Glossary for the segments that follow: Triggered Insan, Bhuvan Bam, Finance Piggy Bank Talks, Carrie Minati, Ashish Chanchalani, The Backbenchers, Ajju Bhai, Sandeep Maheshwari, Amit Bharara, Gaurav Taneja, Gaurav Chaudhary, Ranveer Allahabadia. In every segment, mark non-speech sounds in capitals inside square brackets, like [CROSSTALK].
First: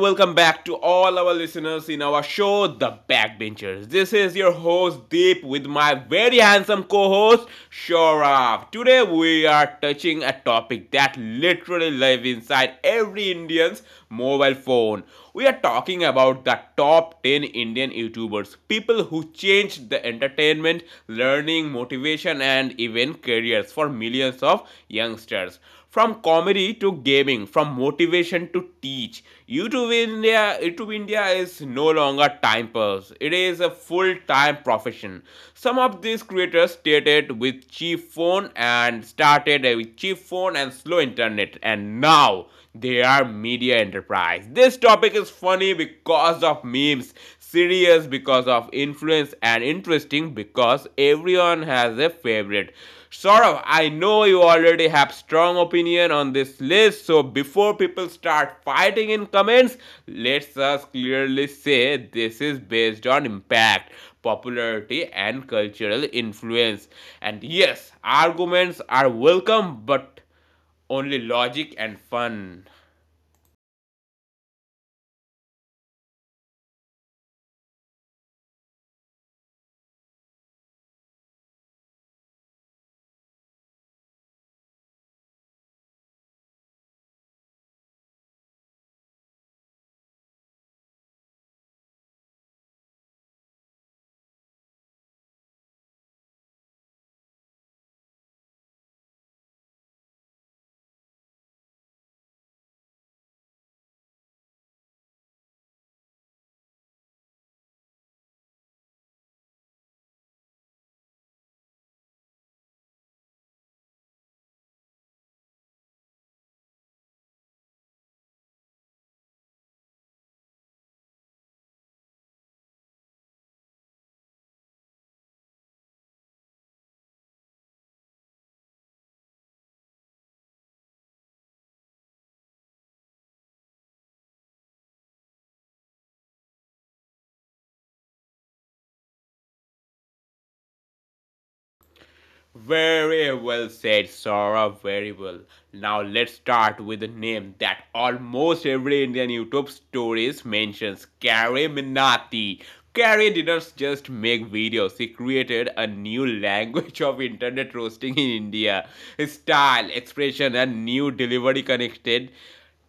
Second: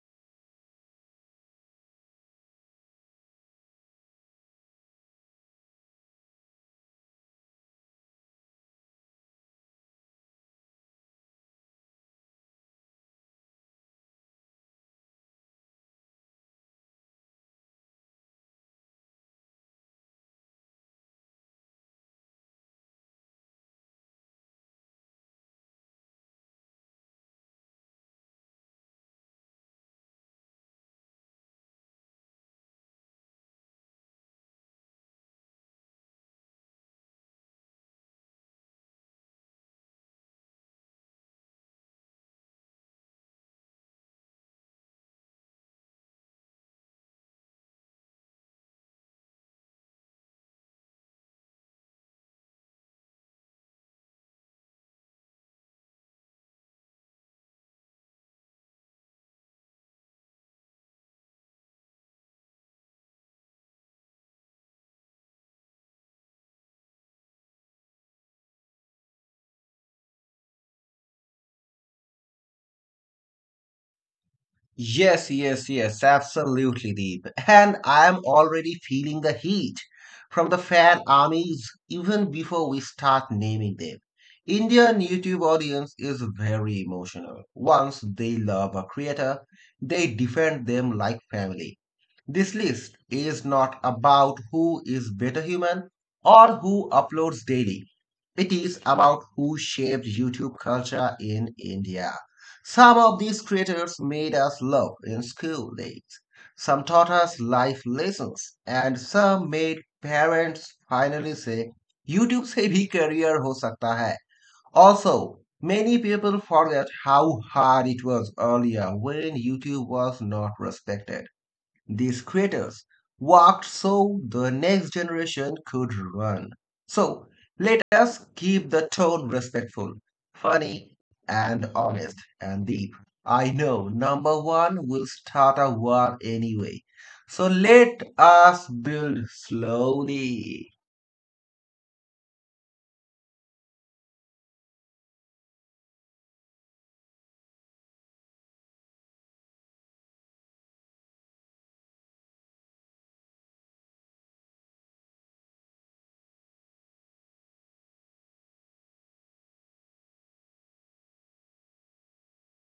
welcome back to all our listeners in our show, The Backbenchers. This is your host Deep with my very handsome co-host Shorab. Today we are touching a topic that literally lives inside every Indian's mobile phone. We are talking about the top 10 Indian YouTubers, people who changed the entertainment, learning, motivation, and even careers for millions of youngsters. From comedy to gaming, from motivation to teach, YouTube India is no longer time pass. It is a full-time profession. Some of these creators started with cheap phone and slow internet, and now they are media enterprise. This topic is funny because of memes, serious because of influence, and interesting because everyone has a favorite. Saurav, I know you already have strong opinion on this list, so before people start fighting in comments, let's us clearly say this is based on impact, popularity, and cultural influence. And yes, arguments are welcome, but only logic and fun. Yes, yes, yes, absolutely, Deep. And I am already feeling the heat from the fan armies even before we start naming them. Indian YouTube audience is very emotional. Once they love a creator, they defend them like family. This list is not about who is better human or who uploads daily. It is about who shaped YouTube culture in India. Some of these creators made us laugh in school days. Some taught us life lessons and some made parents finally say YouTube से भी career हो सकता है. Also, many people forget how hard it was earlier when YouTube was not respected. These creators worked so the next generation could run. So let us keep the tone respectful, funny, and honest and deep. I know number one will start a war anyway. So let us build slowly. Very well said, Sora. Very well. Now let's start with a name that almost every Indian YouTube stories mentions Carrie Minati. Carrie didn't just make videos, she created a new language of internet roasting in India. His style, expression, and new delivery connected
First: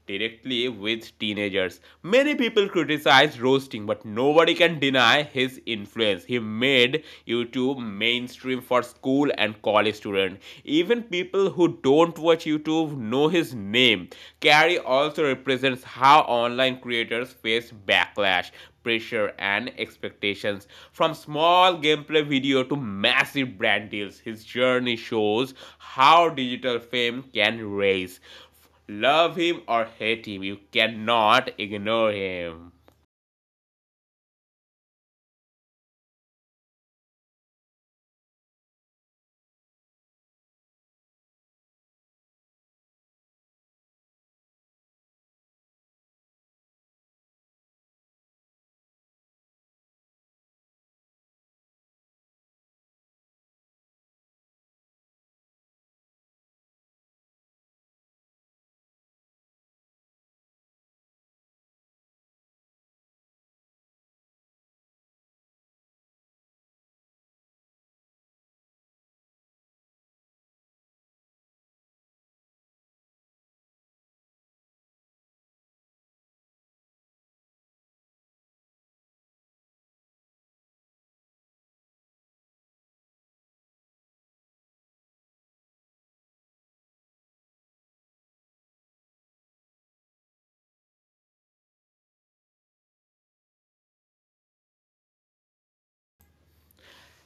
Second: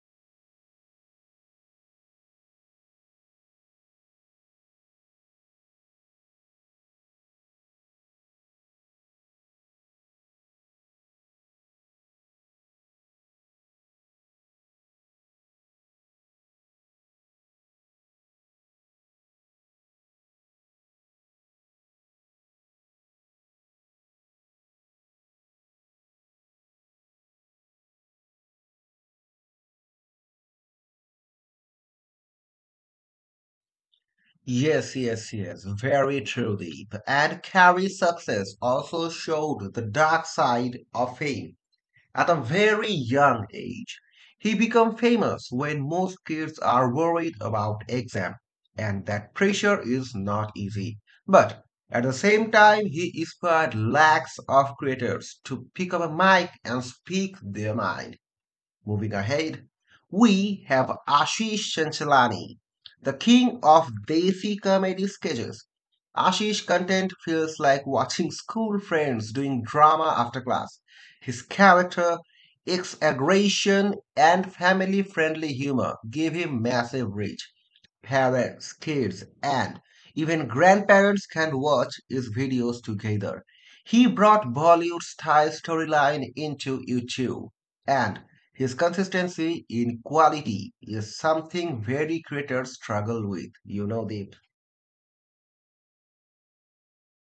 directly with teenagers. Many people criticize roasting, but nobody can deny his influence. He made YouTube mainstream for school and college students. Even people who don't watch YouTube know his name. Carrie also represents how online creators face backlash. Pressure and expectations from small gameplay video to massive brand deals. His journey shows how digital fame can raise. Love him or hate him, you cannot ignore him. Yes, yes, yes, very truly. And Carrie's success also showed the dark side of fame. At a very young age, he became famous when most kids are worried about exam, and that pressure is not easy. But at the same time, he inspired lakhs of creators to pick up a mic and speak their mind. Moving ahead, we have Ashish Chanchalani, the king of Desi comedy sketches. Ashish content feels like watching school friends doing drama after class. His character, exaggeration, and family friendly humor give him massive reach. Parents, kids, and even grandparents can watch his videos together. He brought Bollywood's Thai storyline into YouTube, and his consistency in quality is something very creators struggle with. You know, Deep.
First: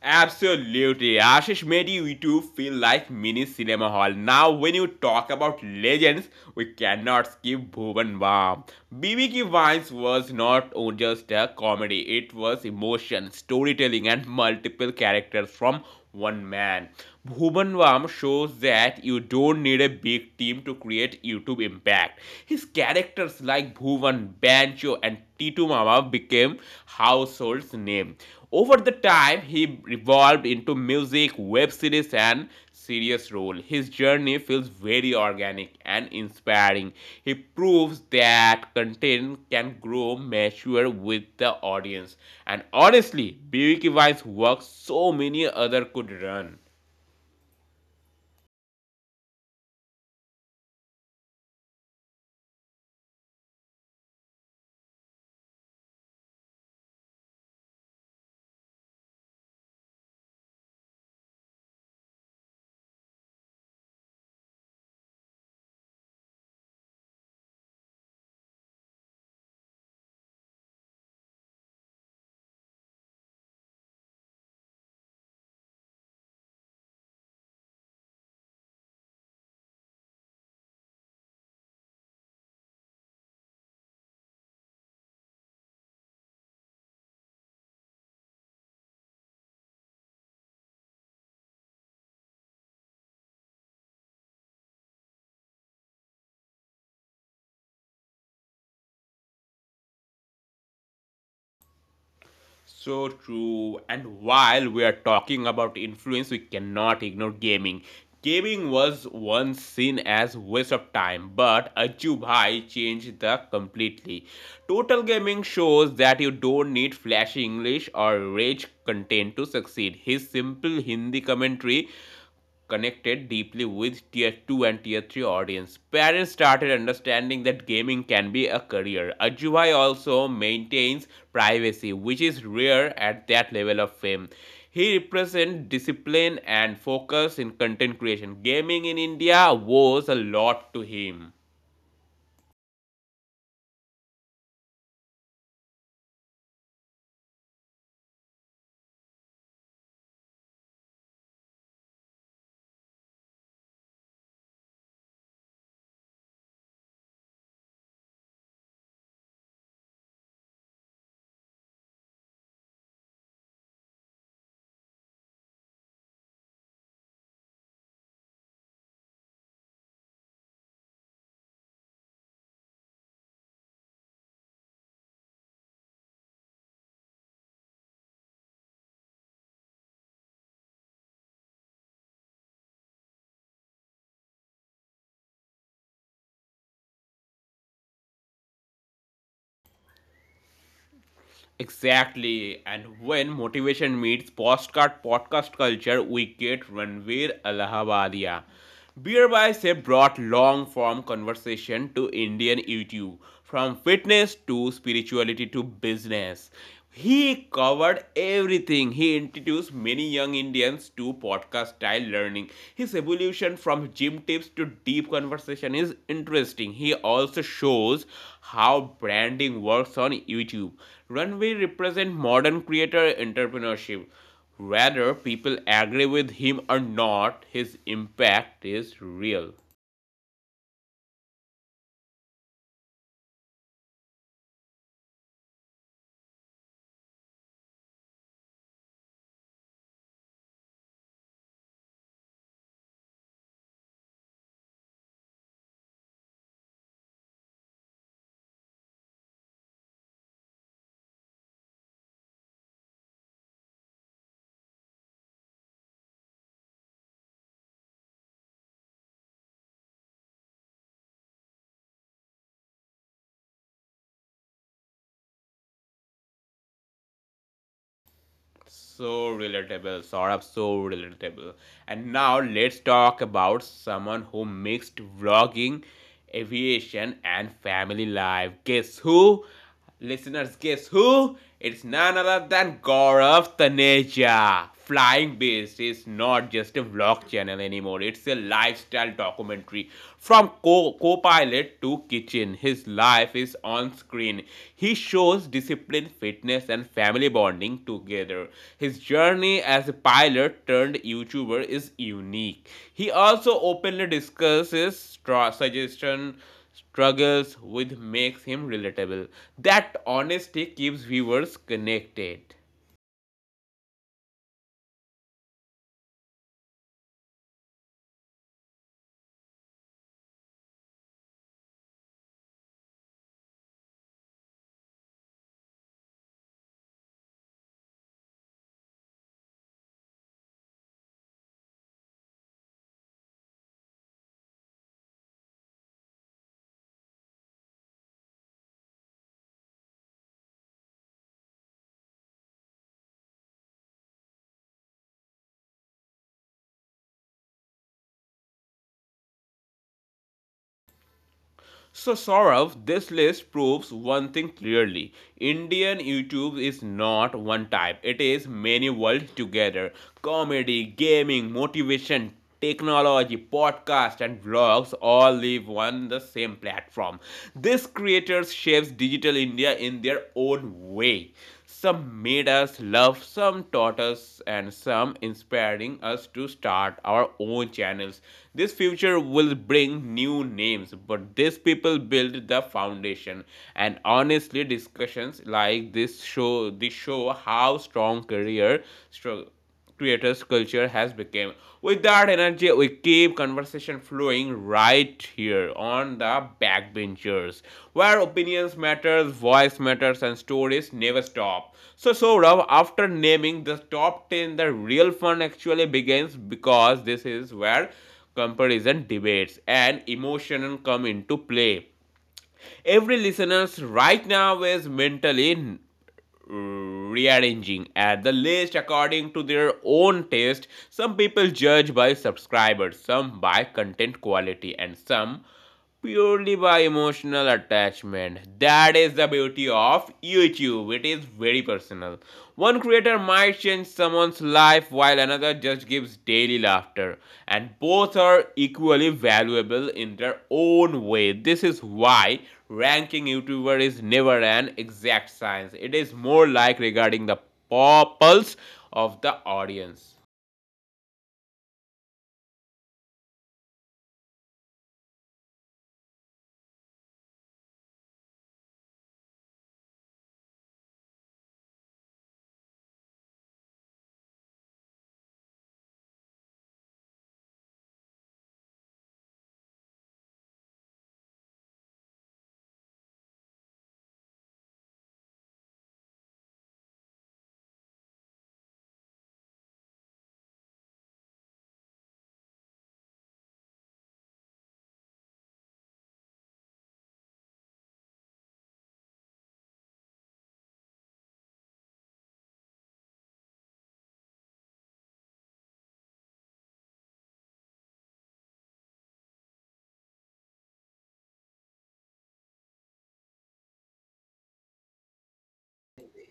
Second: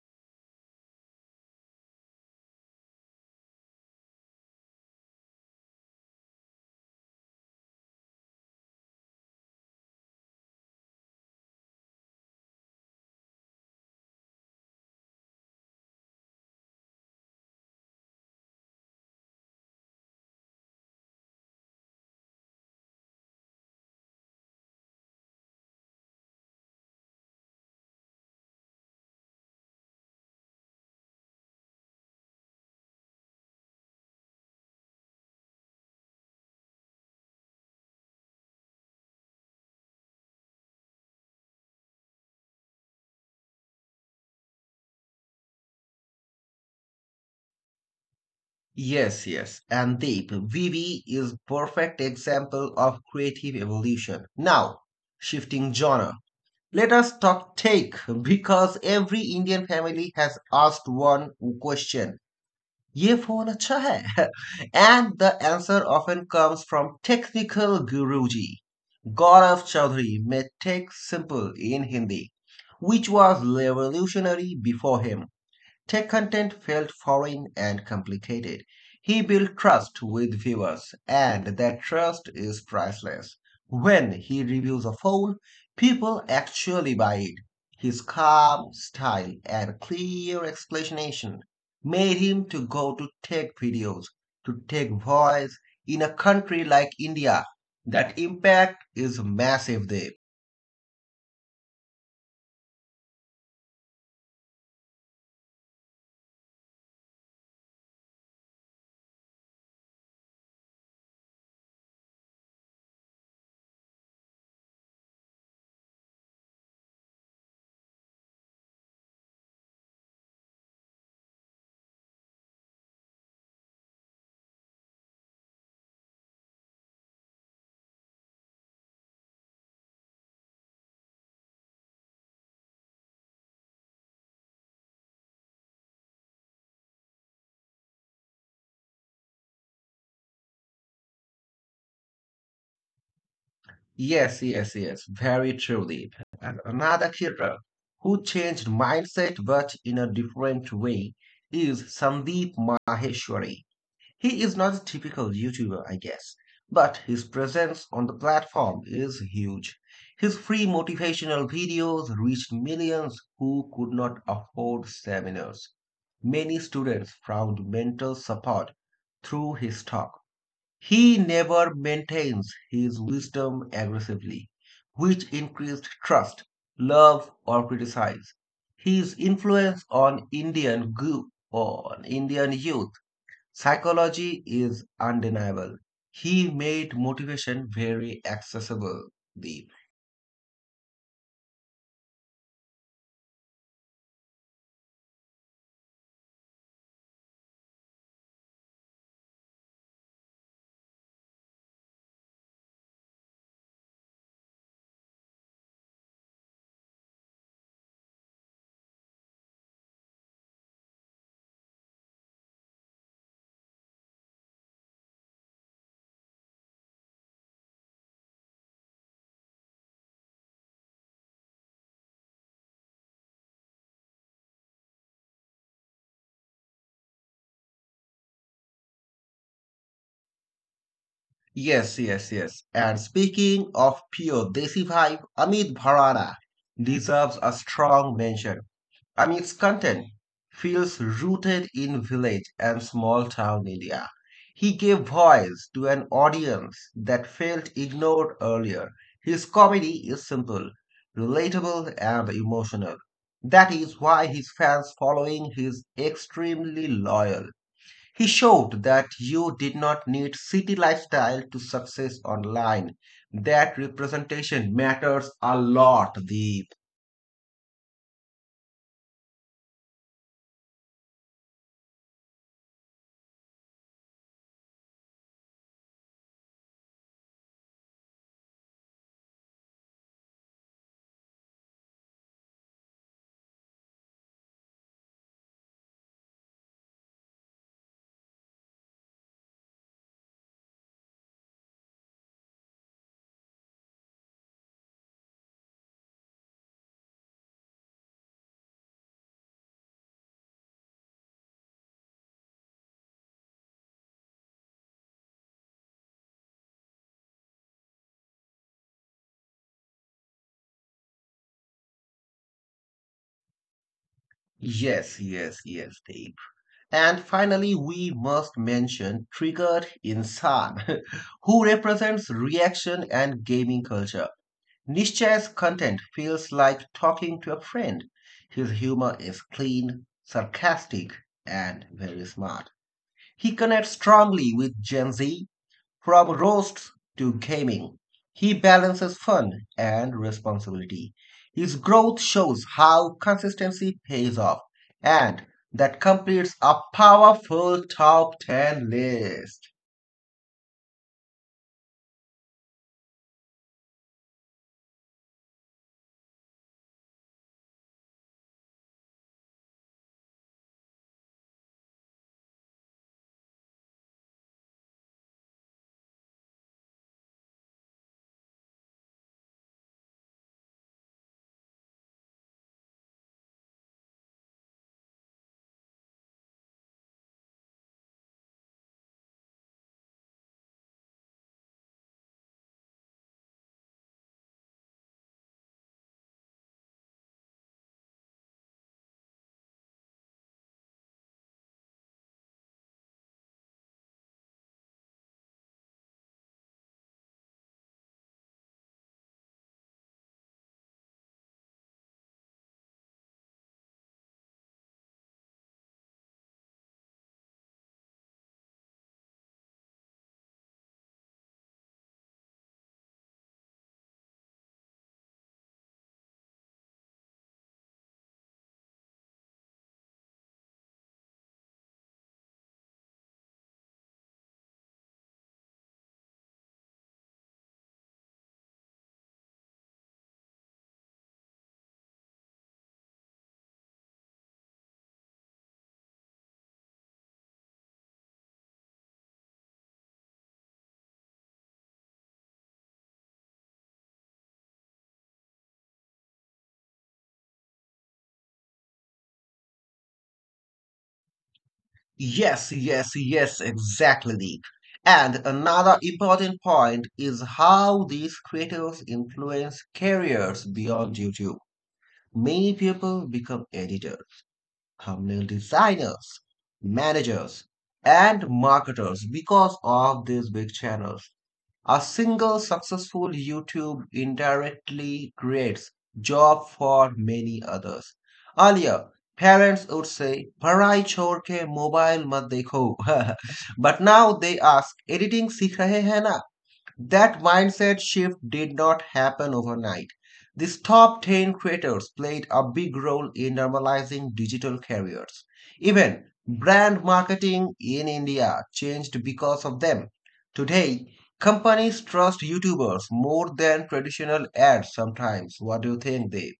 Absolutely, Ashish made you two feel like mini cinema hall. Now, when you talk about legends, we cannot skip Bhuvan Bam. BBQ Vines was not just a comedy, it was emotion, storytelling, and multiple characters from one man. Bhuvan Bam shows that you don't need a big team to create YouTube impact. His characters like Bhuvan, Banjo, and t 2 Mama became household name. Over the time, he evolved into music, web series, and serious role. His journey feels very organic and inspiring. He proves that content can grow, mature with the audience. And honestly, BBK Vine's work so many other could run. Yes, yes. And Deep, VB is perfect example of creative evolution. Now, shifting genre. Let us talk take because every Indian family has asked one question ये phone अच्छा है [LAUGHS] And the answer often comes from technical guruji Gaurav Chaudhary. Made tech simple in Hindi, which was revolutionary before him. Tech content felt foreign and complicated. He built trust with viewers, and that trust is priceless. When he reviews a phone, people actually buy it. His calm style and clear explanation made him to go to tech videos, to tech voice in a country like India. That impact is massive there. So true. And while we are talking about influence, we cannot ignore gaming. Gaming was once seen as waste of time, but Ajju Bhai changed that completely. Total gaming shows that you don't need flashy English or rich content to succeed. His simple Hindi commentary connected deeply with tier 2 and tier 3 audience. Parents started understanding that gaming can be a career. Ajubai also maintains privacy, which is rare at that level of fame. He represents discipline and focus in content creation. Gaming in India was a lot to him. Yes, yes, yes, very truly. And another hero who changed mindset but in a different way is Sandeep Maheshwari. He is not a typical YouTuber, I guess, but his presence on the platform is huge. His free motivational videos reached millions who could not afford seminars. Many students found mental support through his talk. He never maintains his wisdom aggressively, which increased trust, love, or criticize. His influence on Indian youth psychology is undeniable. He made motivation very accessible. Deep. Exactly. And when motivation meets postcard podcast culture, we get Ranveer Allahabadia. Beer by Se brought long form conversation to Indian YouTube, from fitness to spirituality to business. He covered everything. He introduced many young Indians to podcast style learning. His evolution from gym tips to deep conversation is interesting. He also shows how branding works on YouTube. Runway represent modern creator entrepreneurship. Whether people agree with him or not, his impact is real. Yes, yes, yes. And speaking of pure Desi vibe, Amit Bharara deserves a strong mention. I mean, its content feels rooted in village and small town India. He gave voice to an audience that felt ignored earlier. His comedy is simple, relatable, and emotional. That is why his fans following is extremely loyal. He showed that you did not need city lifestyle to success online. That representation matters a lot, Deep. So relatable, Saurabh, so relatable. And now let's talk about someone who mixed vlogging, aviation, and family life. Guess who? Listeners, guess who? It's none other than Gaurav Taneja Flying Base is not just a vlog channel anymore, it's a lifestyle documentary. From co pilot to kitchen, his life is on screen. He shows discipline, fitness, and family bonding together. His journey as a pilot turned YouTuber is unique. He also openly discusses stra- suggestion struggles with makes him relatable. That honesty keeps viewers connected. Yes, yes, yes, Deep. And finally, we must mention Triggered Insan, [LAUGHS] who represents reaction and gaming culture. Nishchay's content feels like talking to a friend. His humor is clean, sarcastic, and very smart. He connects strongly with Gen Z. From roasts to gaming, he balances fun and responsibility. His growth shows how consistency pays off, and that completes a powerful top 10 list. So, Saurav, this list proves one thing clearly Indian YouTube is not one type, it is many worlds together comedy, gaming, motivation. Technology, podcast, and vlogs all live on the same platform. These creators shapes digital India in their own way. Some made us love, some taught us, and some inspiring us to start our own channels. This future will bring new names, but these people build the foundation. And honestly, discussions like this show how strong career struggle creators culture has become with that energy we keep conversation flowing right here on the backbenchers where opinions matters voice matters and stories never stop so Saurav, after naming the top 10 the real fun actually begins because this is where comparison debates and emotion come into play every listeners right now is mentally rearranging at the list according to their own taste. Some people judge by subscribers, some by content quality, and some purely by emotional attachment. That is the beauty of YouTube. It is very personal. One creator might change someone's life while another just gives daily laughter, and both are equally valuable in their own way. This is why ranking YouTuber is never an exact science. It is more like regarding the pulse of the audience. Yes, yes, yes, exactly, Deep. And another important point is how these creators influence careers beyond YouTube. Many people become editors, thumbnail designers, managers, and marketers because of these big channels. A single successful YouTube indirectly creates job for many others. Earlier, parents would say, "पढ़ाई छोड़ ke mobile mat dekho," [LAUGHS] but now they ask, "editing सीख रहे हैं ना?" That mindset shift did not happen overnight. These top 10 creators played a big role in normalizing digital careers. Even brand marketing in India changed because of them. Today, companies trust YouTubers more than traditional ads sometimes. What do you think, Dave?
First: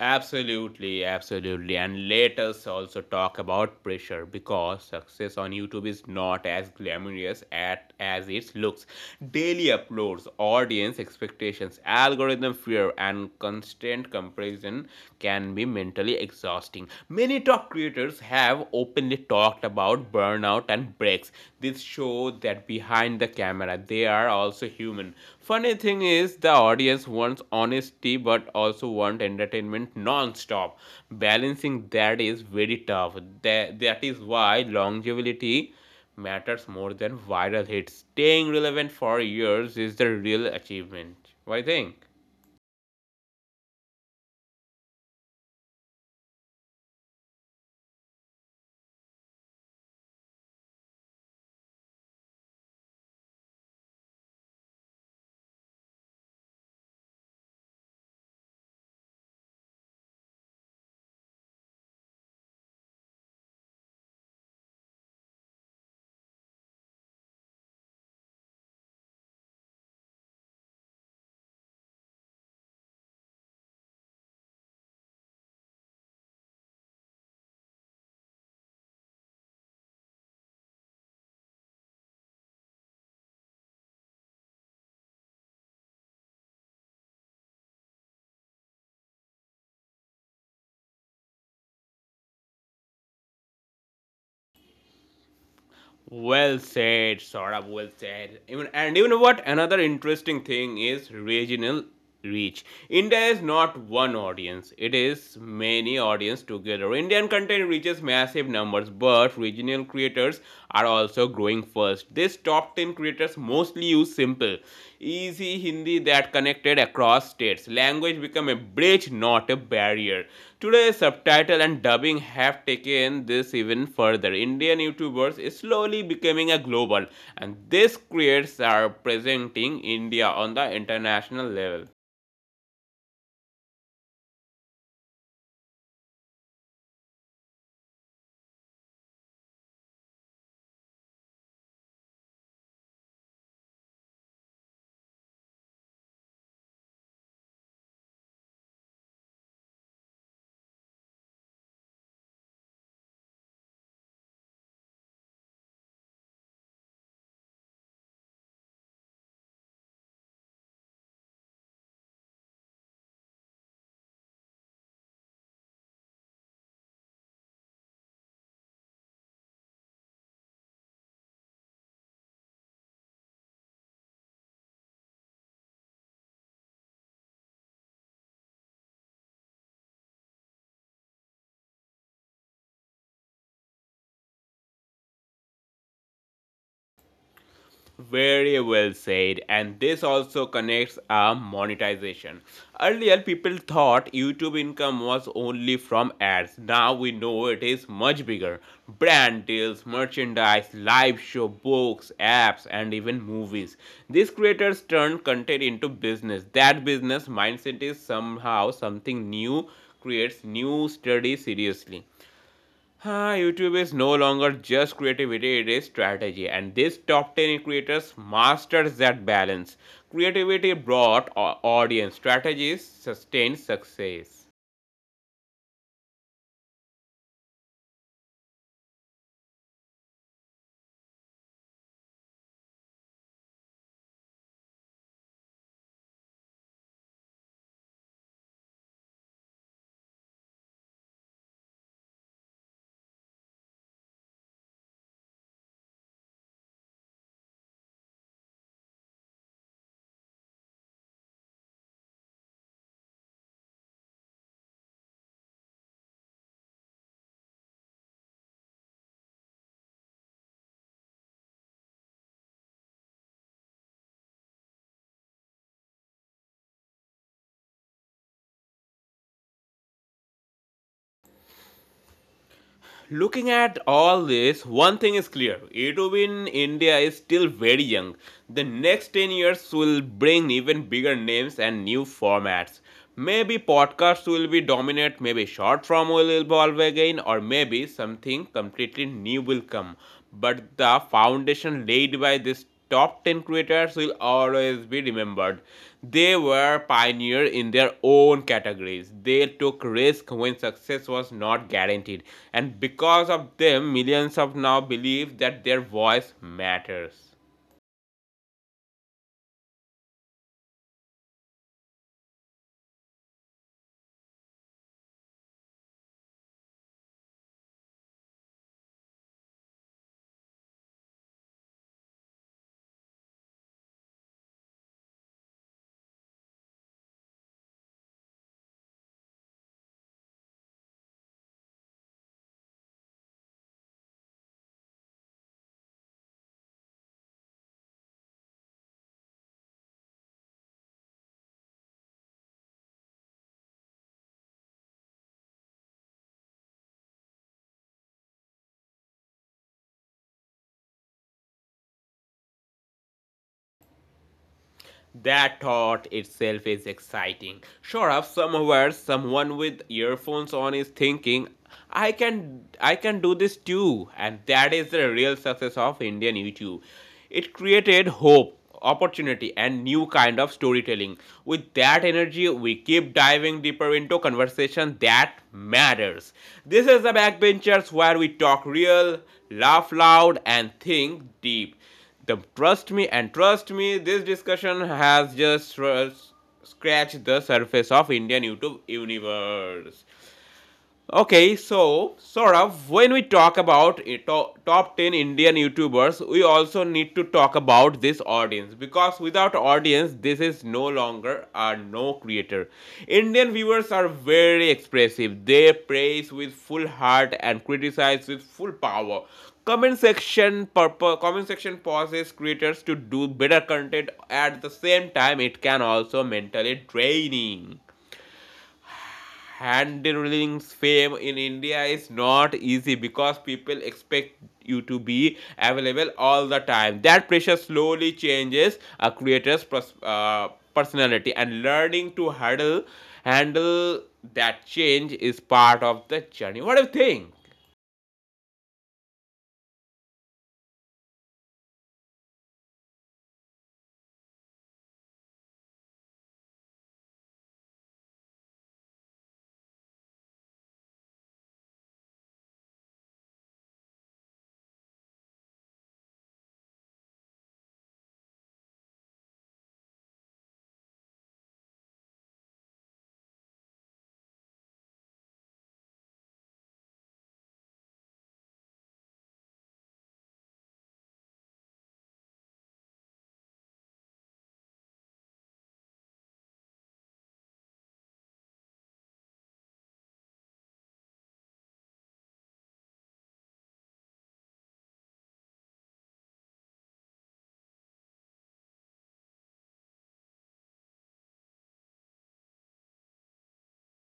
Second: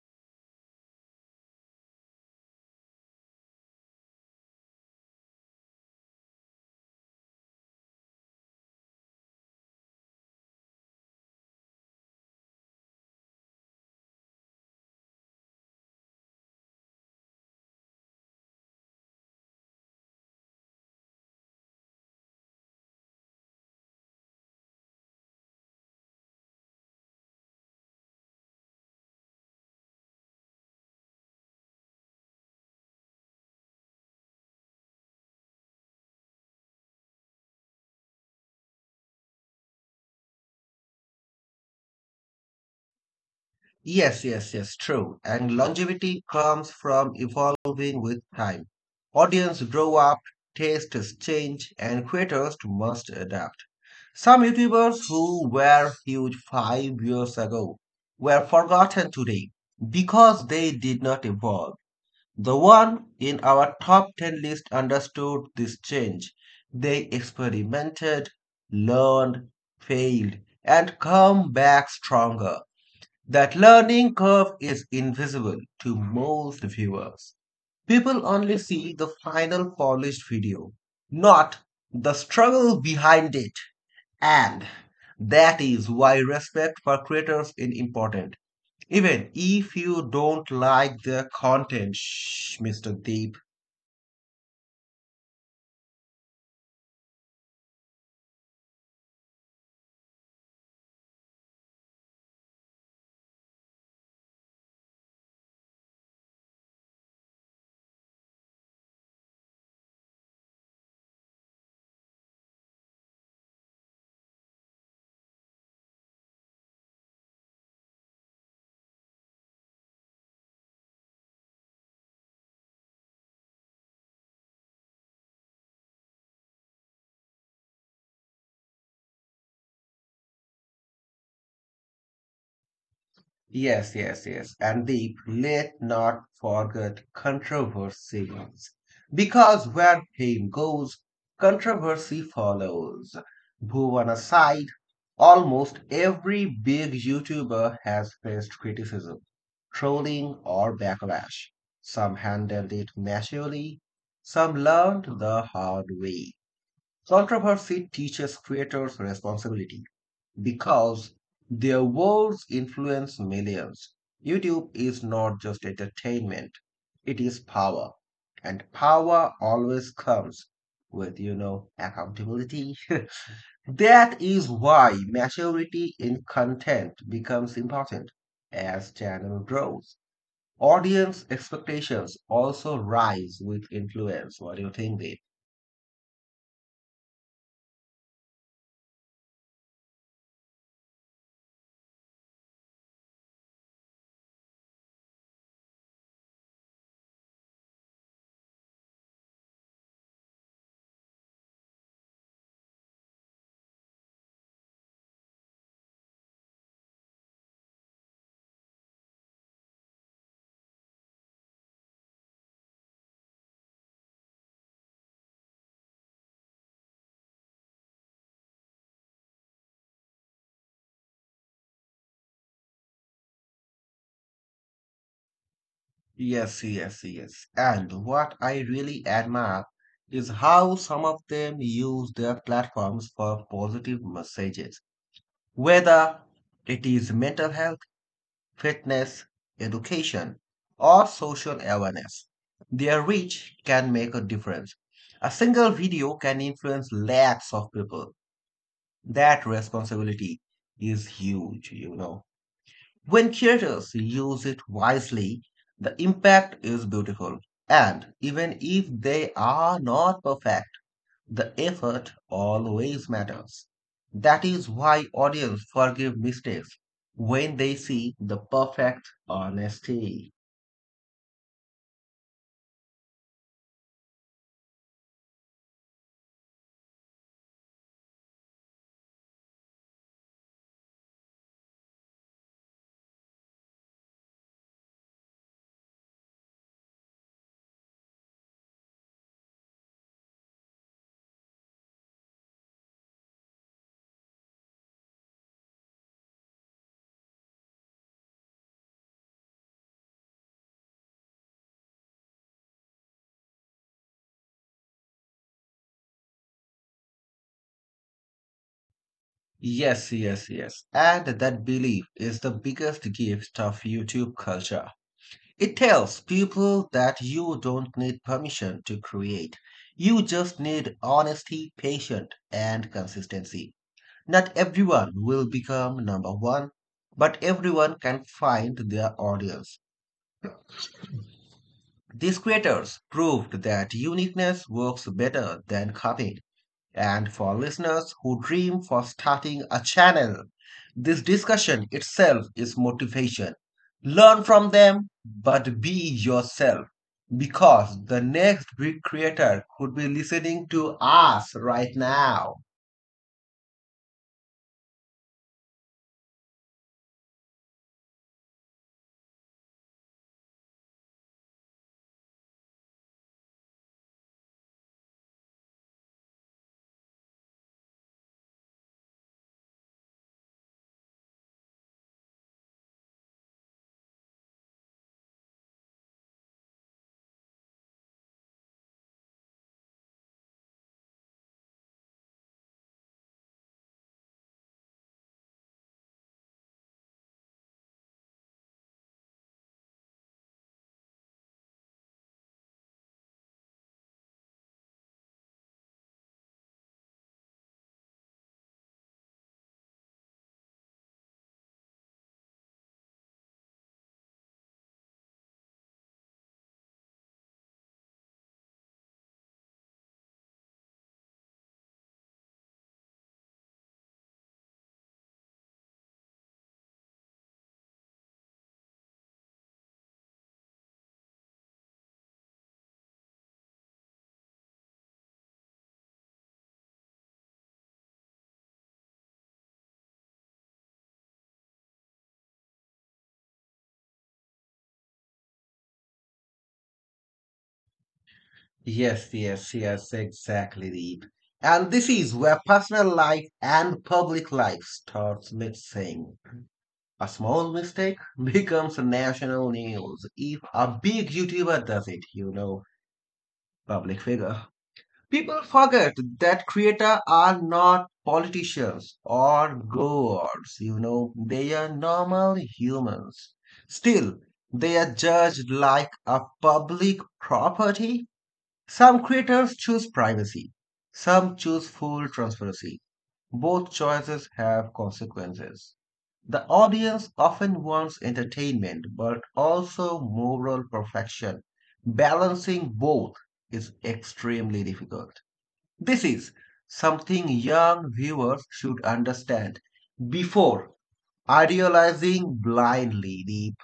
Absolutely, absolutely. And let us also talk about pressure because success on YouTube is not as glamorous as it looks. Daily uploads, audience expectations, algorithm fear, and constant comparison can be mentally exhausting. Many top creators have openly talked about burnout and breaks. This show that behind the camera they are also human. Funny thing is the audience wants honesty but also want entertainment non-stop. Balancing that is very tough. That is why longevity matters more than viral hits. Staying relevant for years is the real achievement. What do you think? Yes, yes, yes, true. And longevity comes from evolving with time. Audience grow up, tastes change, and creators must adapt. Some YouTubers who were huge 5 years ago were forgotten today because they did not evolve. The one in our top 10 list understood this change. They experimented, learned, failed, and come back stronger. That learning curve is invisible to most viewers. People only see the final polished video, not the struggle behind it. And that is why respect for creators is important. Even if you don't like their content, shh, Mr. Deep. Well said, Saurabh. Well said. Even and even what another interesting thing is regional reach. India is not one audience; it is many audience together. Indian content reaches massive numbers, but regional creators are also growing fast. These top 10 creators mostly use simple, easy Hindi that connected across states. Language become a bridge, not a barrier. Today, subtitle and dubbing have taken this even further. Indian YouTubers is slowly becoming a global, and these creators are presenting India on the international level. Yes, yes, yes. And the let not forget controversies. Because where fame goes, controversy follows. Bhuvan aside, almost every big YouTuber has faced criticism, trolling, or backlash. Some handled it maturely, some learned the hard way. Controversy teaches creators responsibility because their words influence millions. YouTube is not just entertainment, it is power. And power always comes with, accountability. [LAUGHS] That is why maturity in content becomes important as channel grows. Audience expectations also rise with influence. What do you think, babe? Very well said. And this also connects our monetization. Earlier, people thought YouTube income was only from ads. Now we know it is much bigger. Brand deals, merchandise, live show, books, apps, and even movies. These creators turn content into business. That business mindset is somehow something new creates new study seriously. Ah, YouTube is no longer just creativity, it is strategy. And these top 10 creators masters that balance. Creativity brought audience, strategies sustained success. Yes, yes, yes. And what I really admire is how some of them use their platforms for positive messages, whether it is mental health, fitness, education, or social awareness. Their reach can make a difference. A single video can influence lakhs of people. That responsibility is huge. When creators use it wisely, the impact is beautiful. And even if they are not perfect, the effort always matters. That is why audience forgive mistakes when they see the perfect honesty. Looking at all this, one thing is clear. YouTube in India is still very young. The next 10 years will bring even bigger names and new formats. Maybe podcasts will be dominant, maybe short form will evolve again, or maybe something completely new will come. But the foundation laid by these top 10 creators will always be remembered. They were pioneers in their own categories. They took risk when success was not guaranteed, and because of them, millions of now believe that their voice matters. Yes, yes, yes. And that belief is the biggest gift of YouTube culture. It tells people that you don't need permission to create. You just need honesty, patience, and consistency. Not everyone will become number one, but everyone can find their audience. These creators proved that uniqueness works better than copying and for listeners who dream for starting a channel. This discussion itself is motivation. Learn from them, but be yourself because the next big creator could be listening to us right now. That thought itself is exciting. Sure up somewhere someone with earphones on is thinking, I can do this too. And that is the real success of Indian YouTube. It created hope, opportunity and new kind of storytelling. With that energy, we keep diving deeper into conversation that matters. This is the backbenchers where we talk real, laugh loud and think deep. The trust me and trust me, this discussion has just scratched the surface of Indian YouTube universe. Okay, so Saurav, when we talk about top 10 Indian YouTubers, we also need to talk about this audience because without audience, this is no longer a no creator. Indian viewers are very expressive. They praise with full heart and criticize with full power. Comment section pauses creators to do better content at the same time it can also mentally draining handling's fame in India is not easy because people expect you to be available all the time. That pressure slowly changes a creator's personality, and learning to handle handle that change is part of the journey. What do you think? Yes, yes, yes, exactly, Deep. And this is where personal life and public life starts mixing. A small mistake [LAUGHS] becomes national news if a big YouTuber does it. Public figure. People forget that creators are not politicians or gods, they are normal humans. Still, they are judged like a public property. Some creators choose privacy, some choose full transparency. Both choices have consequences. The audience often wants entertainment but also moral perfection. Balancing both is extremely difficult. This is something young viewers should understand before idealizing blindly. Deep.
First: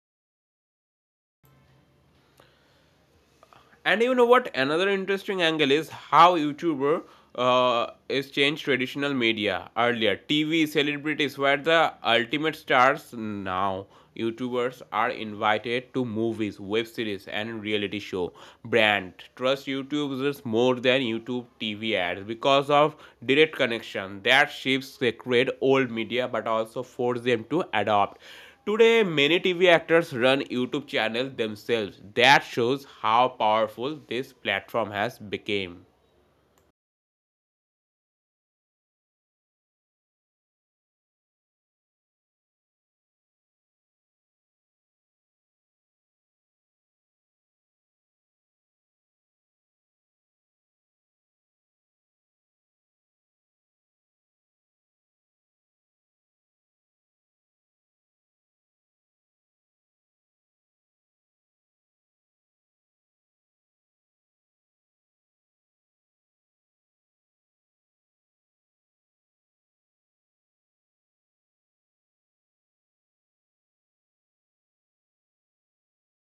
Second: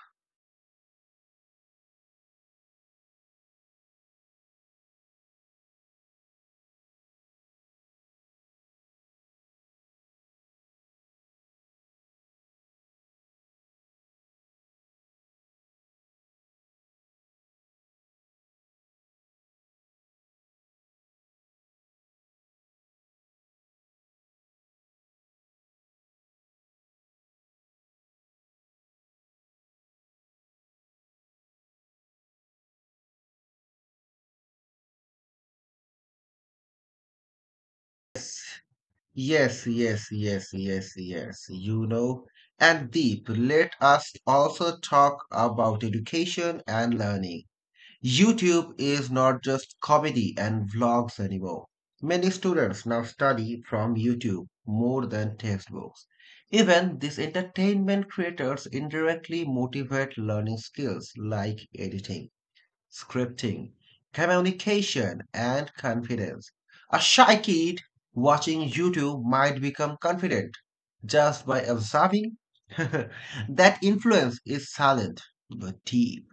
And you know what? Another interesting angle is how YouTuber is changed traditional media. Earlier, TV celebrities were the ultimate stars. Now, YouTubers are invited to movies, web series, and reality show. Brand trust YouTubers more than YouTube TV ads because of direct connection. That shifts the create old media, but also force them to adopt. Today, many TV actors run YouTube channels themselves. That shows how powerful this platform has become. Yes, yes, yes, yes, yes. And Deep, let us also talk about education and learning. YouTube is not just comedy and vlogs anymore. Many students now study from YouTube more than textbooks. Even these entertainment creators indirectly motivate learning skills like editing, scripting, communication, and confidence. A shy kid watching YouTube might become confident just by observing. [LAUGHS] That influence is silent but deep.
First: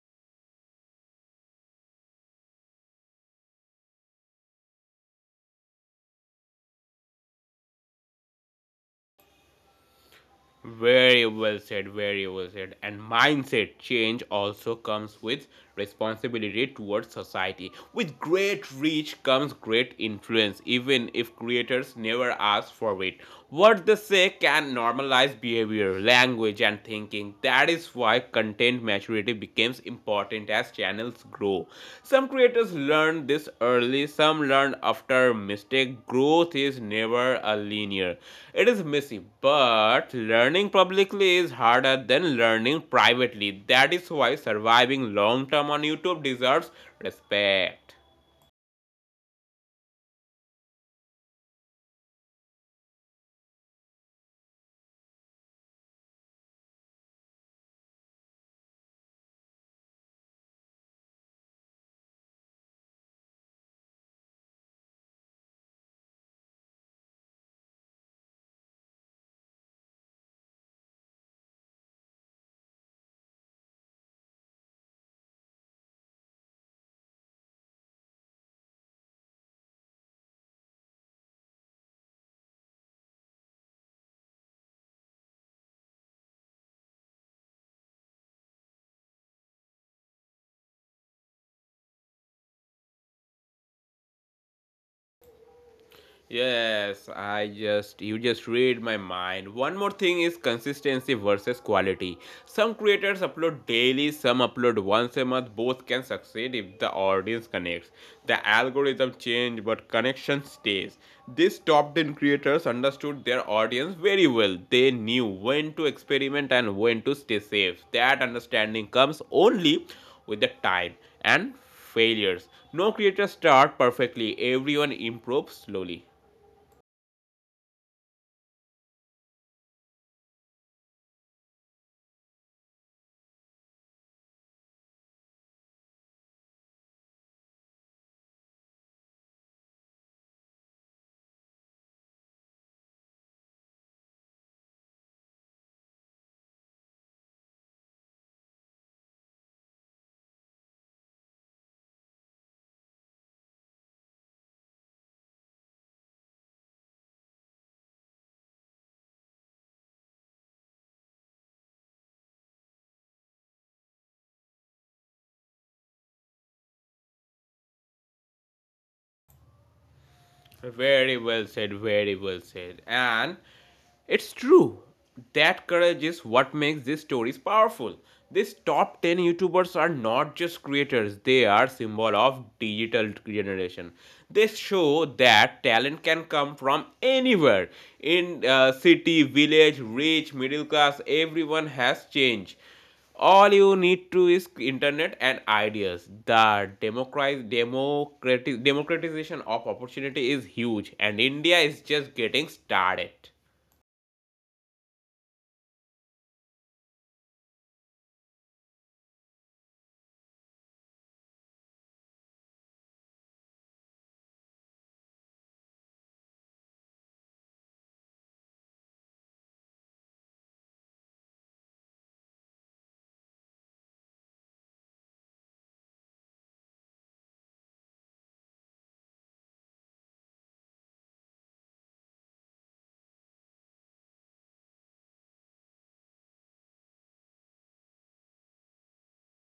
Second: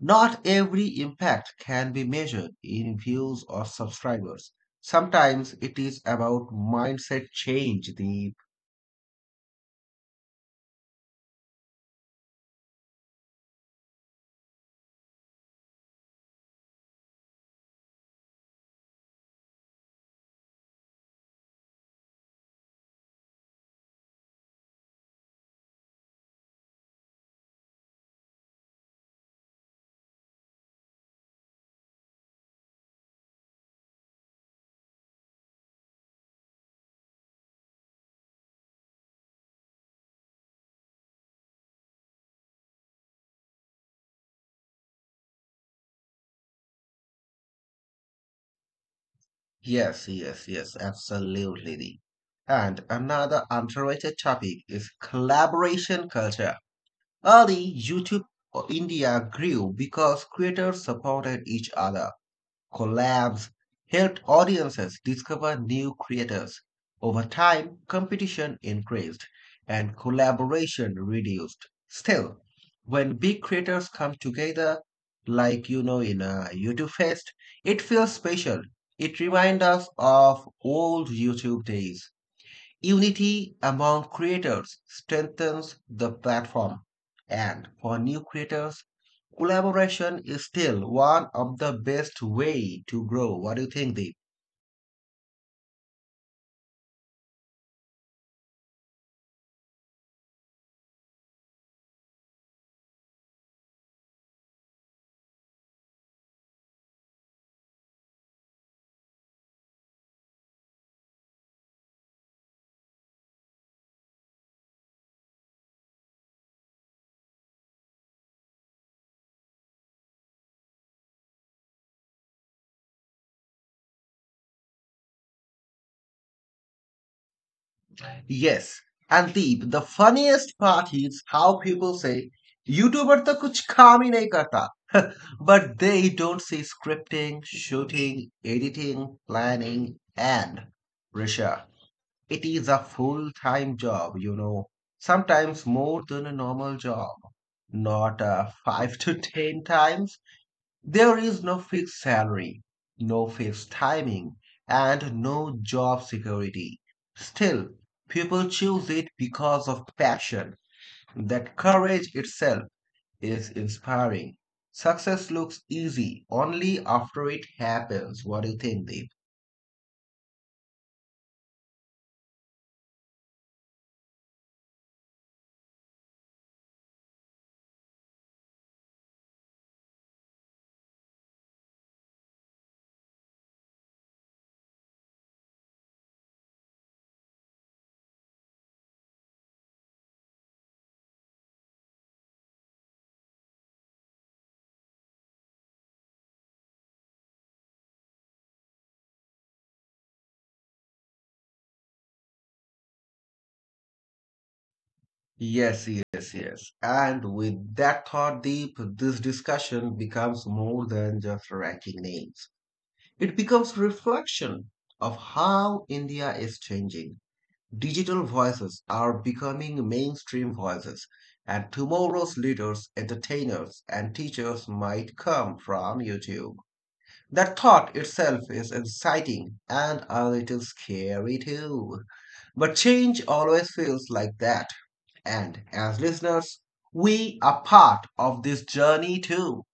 Not every impact can be measured in views or subscribers. Sometimes it is about mindset change, Deep. Very well said, very well said. And mindset change also comes with responsibility towards society. With great reach comes great influence, even if creators never ask for it. What they say can normalize behavior, language, and thinking. That is why content maturity creativity becomes important as channels grow. Some creators learn this early, some learn after mistake. Growth is never a linear. It is messy, but learning publicly is harder than learning privately. That is why surviving long term on YouTube deserves respect. Yes, yes, yes, absolutely, Deep. And another underrated topic is collaboration culture. Early YouTube India grew because creators supported each other. Collabs helped audiences discover new creators. Over time, competition increased and collaboration reduced. Still, when big creators come together, like in a YouTube Fest, it feels special. It reminds us of old YouTube days. Unity among creators strengthens the platform, and for new creators, collaboration is still one of the best way to grow. What do you think, Deep? Yes, I just you just read my mind. One more thing is consistency versus quality. Some creators upload daily, some upload once a month. Both can succeed if the audience connects. The algorithm change but connection stays. These top-ten creators understood their audience very well. They knew when to experiment and when to stay safe. That understanding comes only with the time and failures. No creator start perfectly. Everyone improves slowly. Yes. And Deep, the funniest part is how people say, "YouTuber तो कुछ काम ही नहीं करता." [LAUGHS] But they don't see scripting, shooting, editing, planning, and Risha. It is a full-time job, sometimes more than a normal job. Not [LAUGHS] five to ten times. There is no fixed salary, no fixed timing, and no job security. Still, people choose it because of passion. That courage itself is inspiring. Success looks easy only after it happens. What do you think, Deep? Very well said, very well said. And it's true. That courage is what makes these stories powerful. These top 10 YouTubers are not just creators, they are symbol of digital generation. They show that talent can come from anywhere. In city, village, rich, middle class, everyone has changed. All you need to is internet and ideas. The democratization of opportunity is huge, and india is just getting started. Yes, yes, yes. And with that thought deep, this discussion becomes more than just ranking names. It becomes reflection of how India is changing. Digital voices are becoming mainstream voices, and tomorrow's leaders, entertainers, and teachers might come from YouTube. That thought itself is exciting and a little scary too. But change always feels like that and as listeners, we are part of this journey too.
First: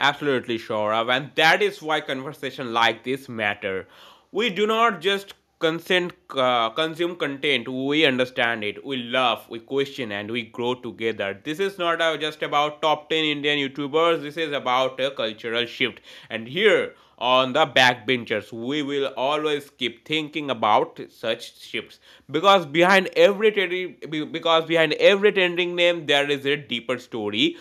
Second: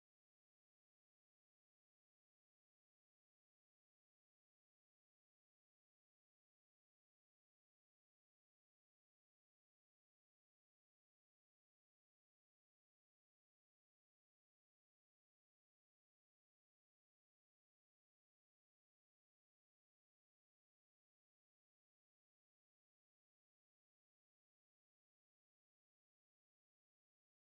Absolutely, Shora, and that is why conversation like this matter. We do not just consume content. We understand it. We love, we question, and we grow together. This is not just about top ten Indian YouTubers. This is about a cultural shift. And here on the backbenchers, we will always keep thinking about such shifts because behind every because behind every trending name, there is a deeper story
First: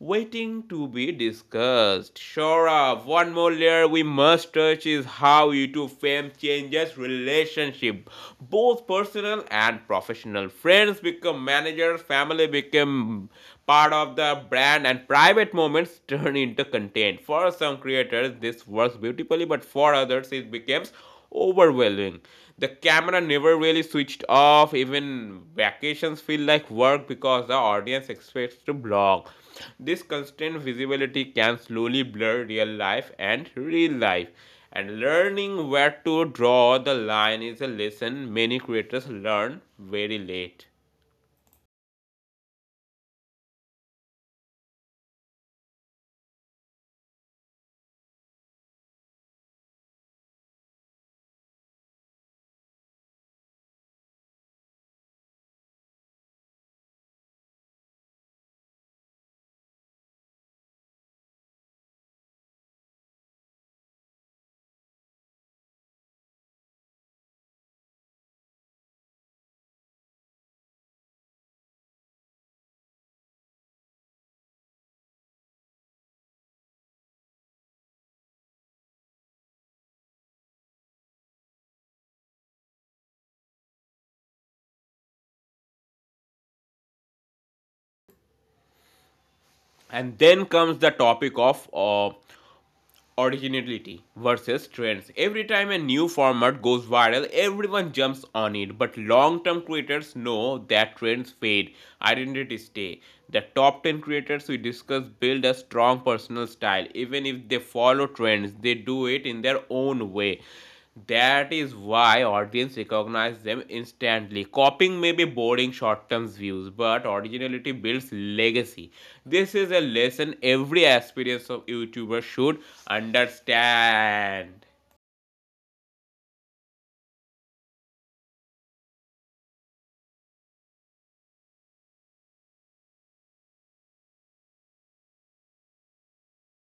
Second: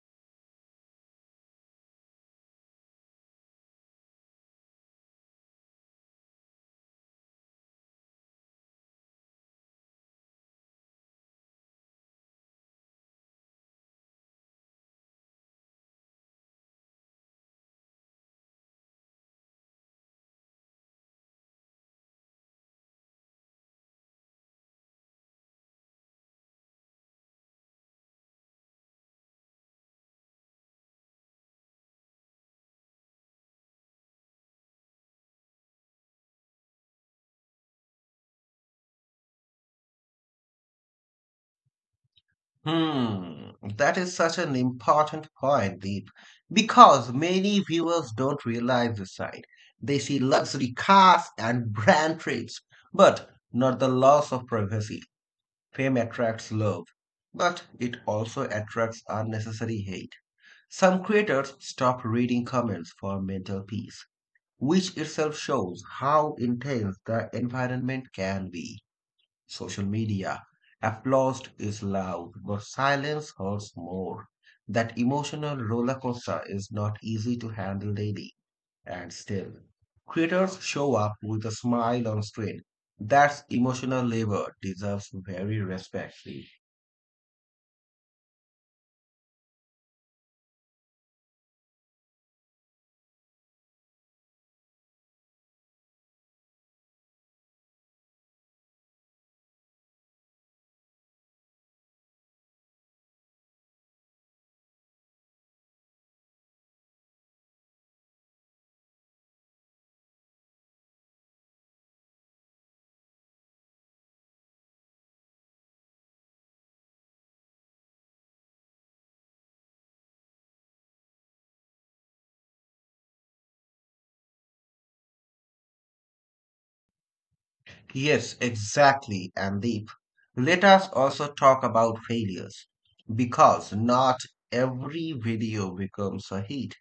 waiting to be discussed. Shora, one more layer we must touch is how YouTube fame changes relationship, both personal and professional. Friends become managers, family become part of the brand, and private moments turn into content. For some creators, this works beautifully, but for others, it becomes overwhelming. The camera never really switched off. Even vacations feel like work because the audience expects to vlog. This constant visibility can slowly blur real life. And learning where to draw the line is a lesson many creators learn very late. Hmm, that is such an important point, Deep, because many viewers don't realize this side. They see luxury cars and brand trips, but not the loss of privacy. Fame attracts love, but it also attracts unnecessary hate. Some creators stop reading comments for mental peace, which itself shows how intense the environment can be. Social media. Applause is loud, but silence hurts more. That emotional roller coaster is not easy to handle daily. And still, creators show up with a smile on screen. That emotional labor deserves very respect. And then comes the topic of originality versus trends. Every time a new format goes viral, everyone jumps on it, but long term creators know that trends fade, identities stay. The top 10 creators we discuss build a strong personal style, even if they follow trends, they do it in their own way. That is why audience recognize them instantly. Copying may be boring short-term views, but originality builds legacy. This is a lesson every aspirant of YouTuber should understand. Yes, exactly, and Deep. Let us also talk about failures because not every video becomes a hit.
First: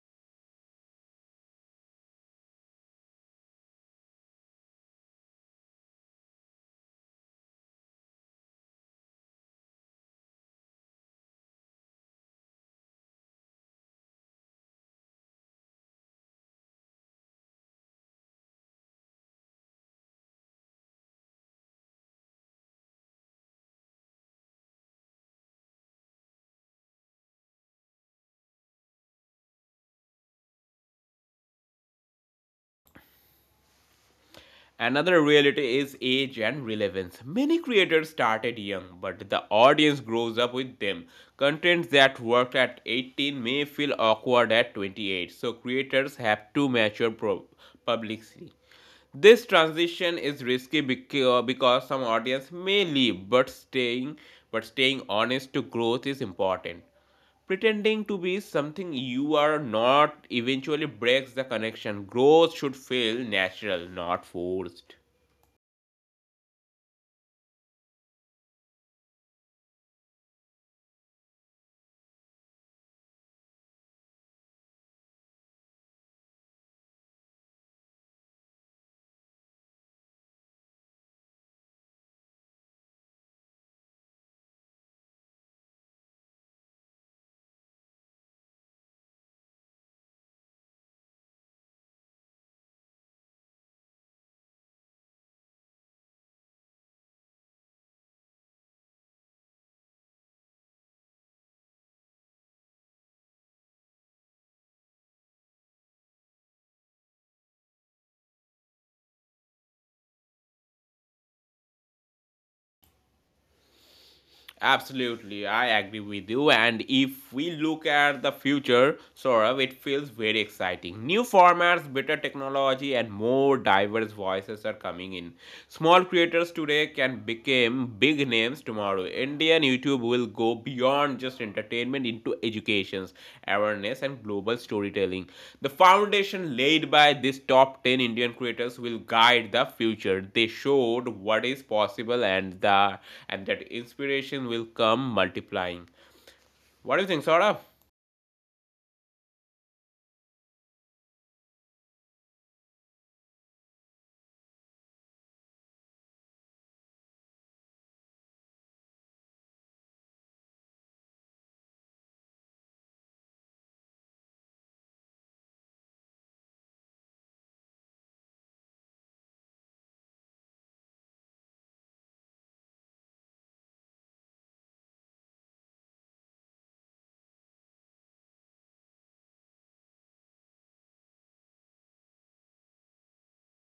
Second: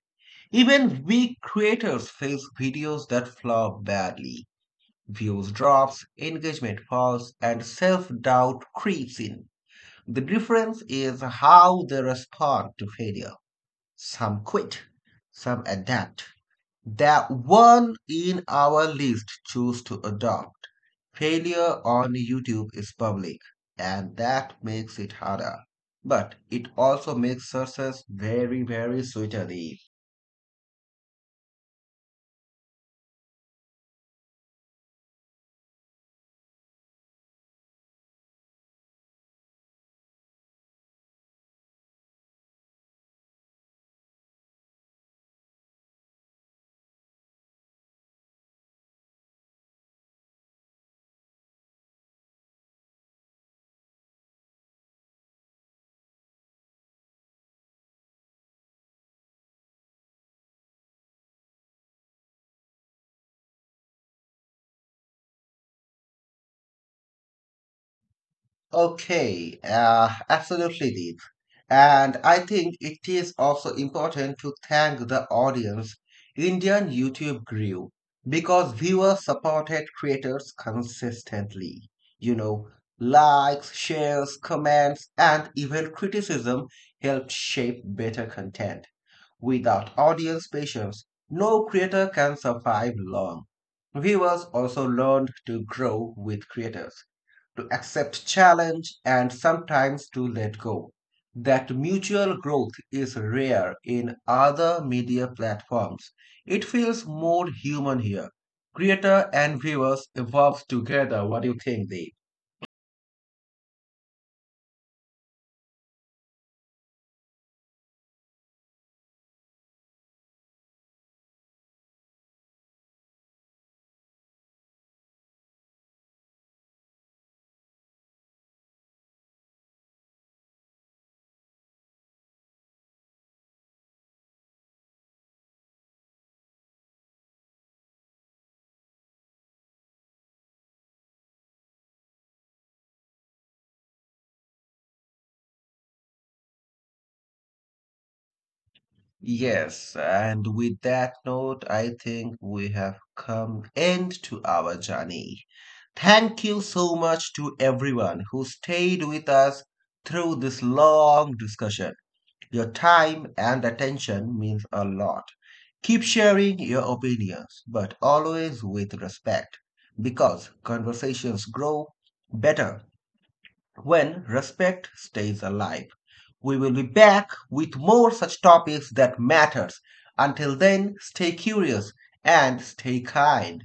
Even weak creators face videos that flop badly. Views drops, engagement falls, and self-doubt creeps in. The difference is how they respond to failure. Some quit, some adapt. That one in our list chose to adopt. Failure on YouTube is public, and that makes it harder. But it also makes success very, very sweeter. Another reality is age and relevance. Many creators started young, but the audience grows up with them. Content that worked at 18 may feel awkward at 28, so creators have to publicly. This transition is risky because some audience may leave, but staying honest to growth is important. Pretending to be something you are not eventually breaks the connection. Growth should feel natural, not forced. Okay, absolutely deep. And I think it is also important to thank the audience. Indian YouTube grew because viewers supported creators consistently. You know, Likes, shares, comments, and even criticism helped shape better content. Without audience patience, no creator can survive long. Viewers also learned to grow with creators to accept challenge and sometimes to let go. That mutual growth is rare in other media platforms. It feels more human here. Creator and viewers evolve together. What do you think, Dave? Absolutely, I agree with you. And if we look at the future, Saurav, it feels very exciting. New formats, better technology, and more diverse voices are coming in. Small creators today can become big names tomorrow. Indian YouTube will to go beyond just entertainment into educations, awareness, and global storytelling. The foundation laid by these top 10 Indian creators will guide the future. They showed what is possible, and that inspiration will come multiplying. What do you think, Saurabh? Yes, and with that note, I think we have come end to our journey. Thank you so much to everyone who stayed with us through this long discussion. Your time and attention means a lot. Keep sharing your opinions, but always with respect, because conversations grow better when respect stays alive. We will be back with more such topics that matters. Until then, stay curious and stay kind.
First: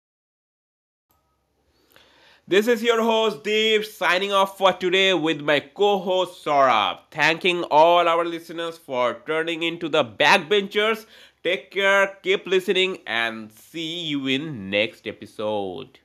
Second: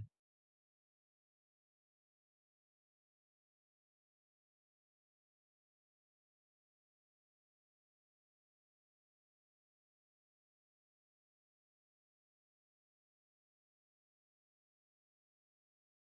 This is your host Deep signing off for today with my co-host Saurabh. Thanking all our listeners for turning into the backbenchers. Take care, keep listening, and see you in next episode.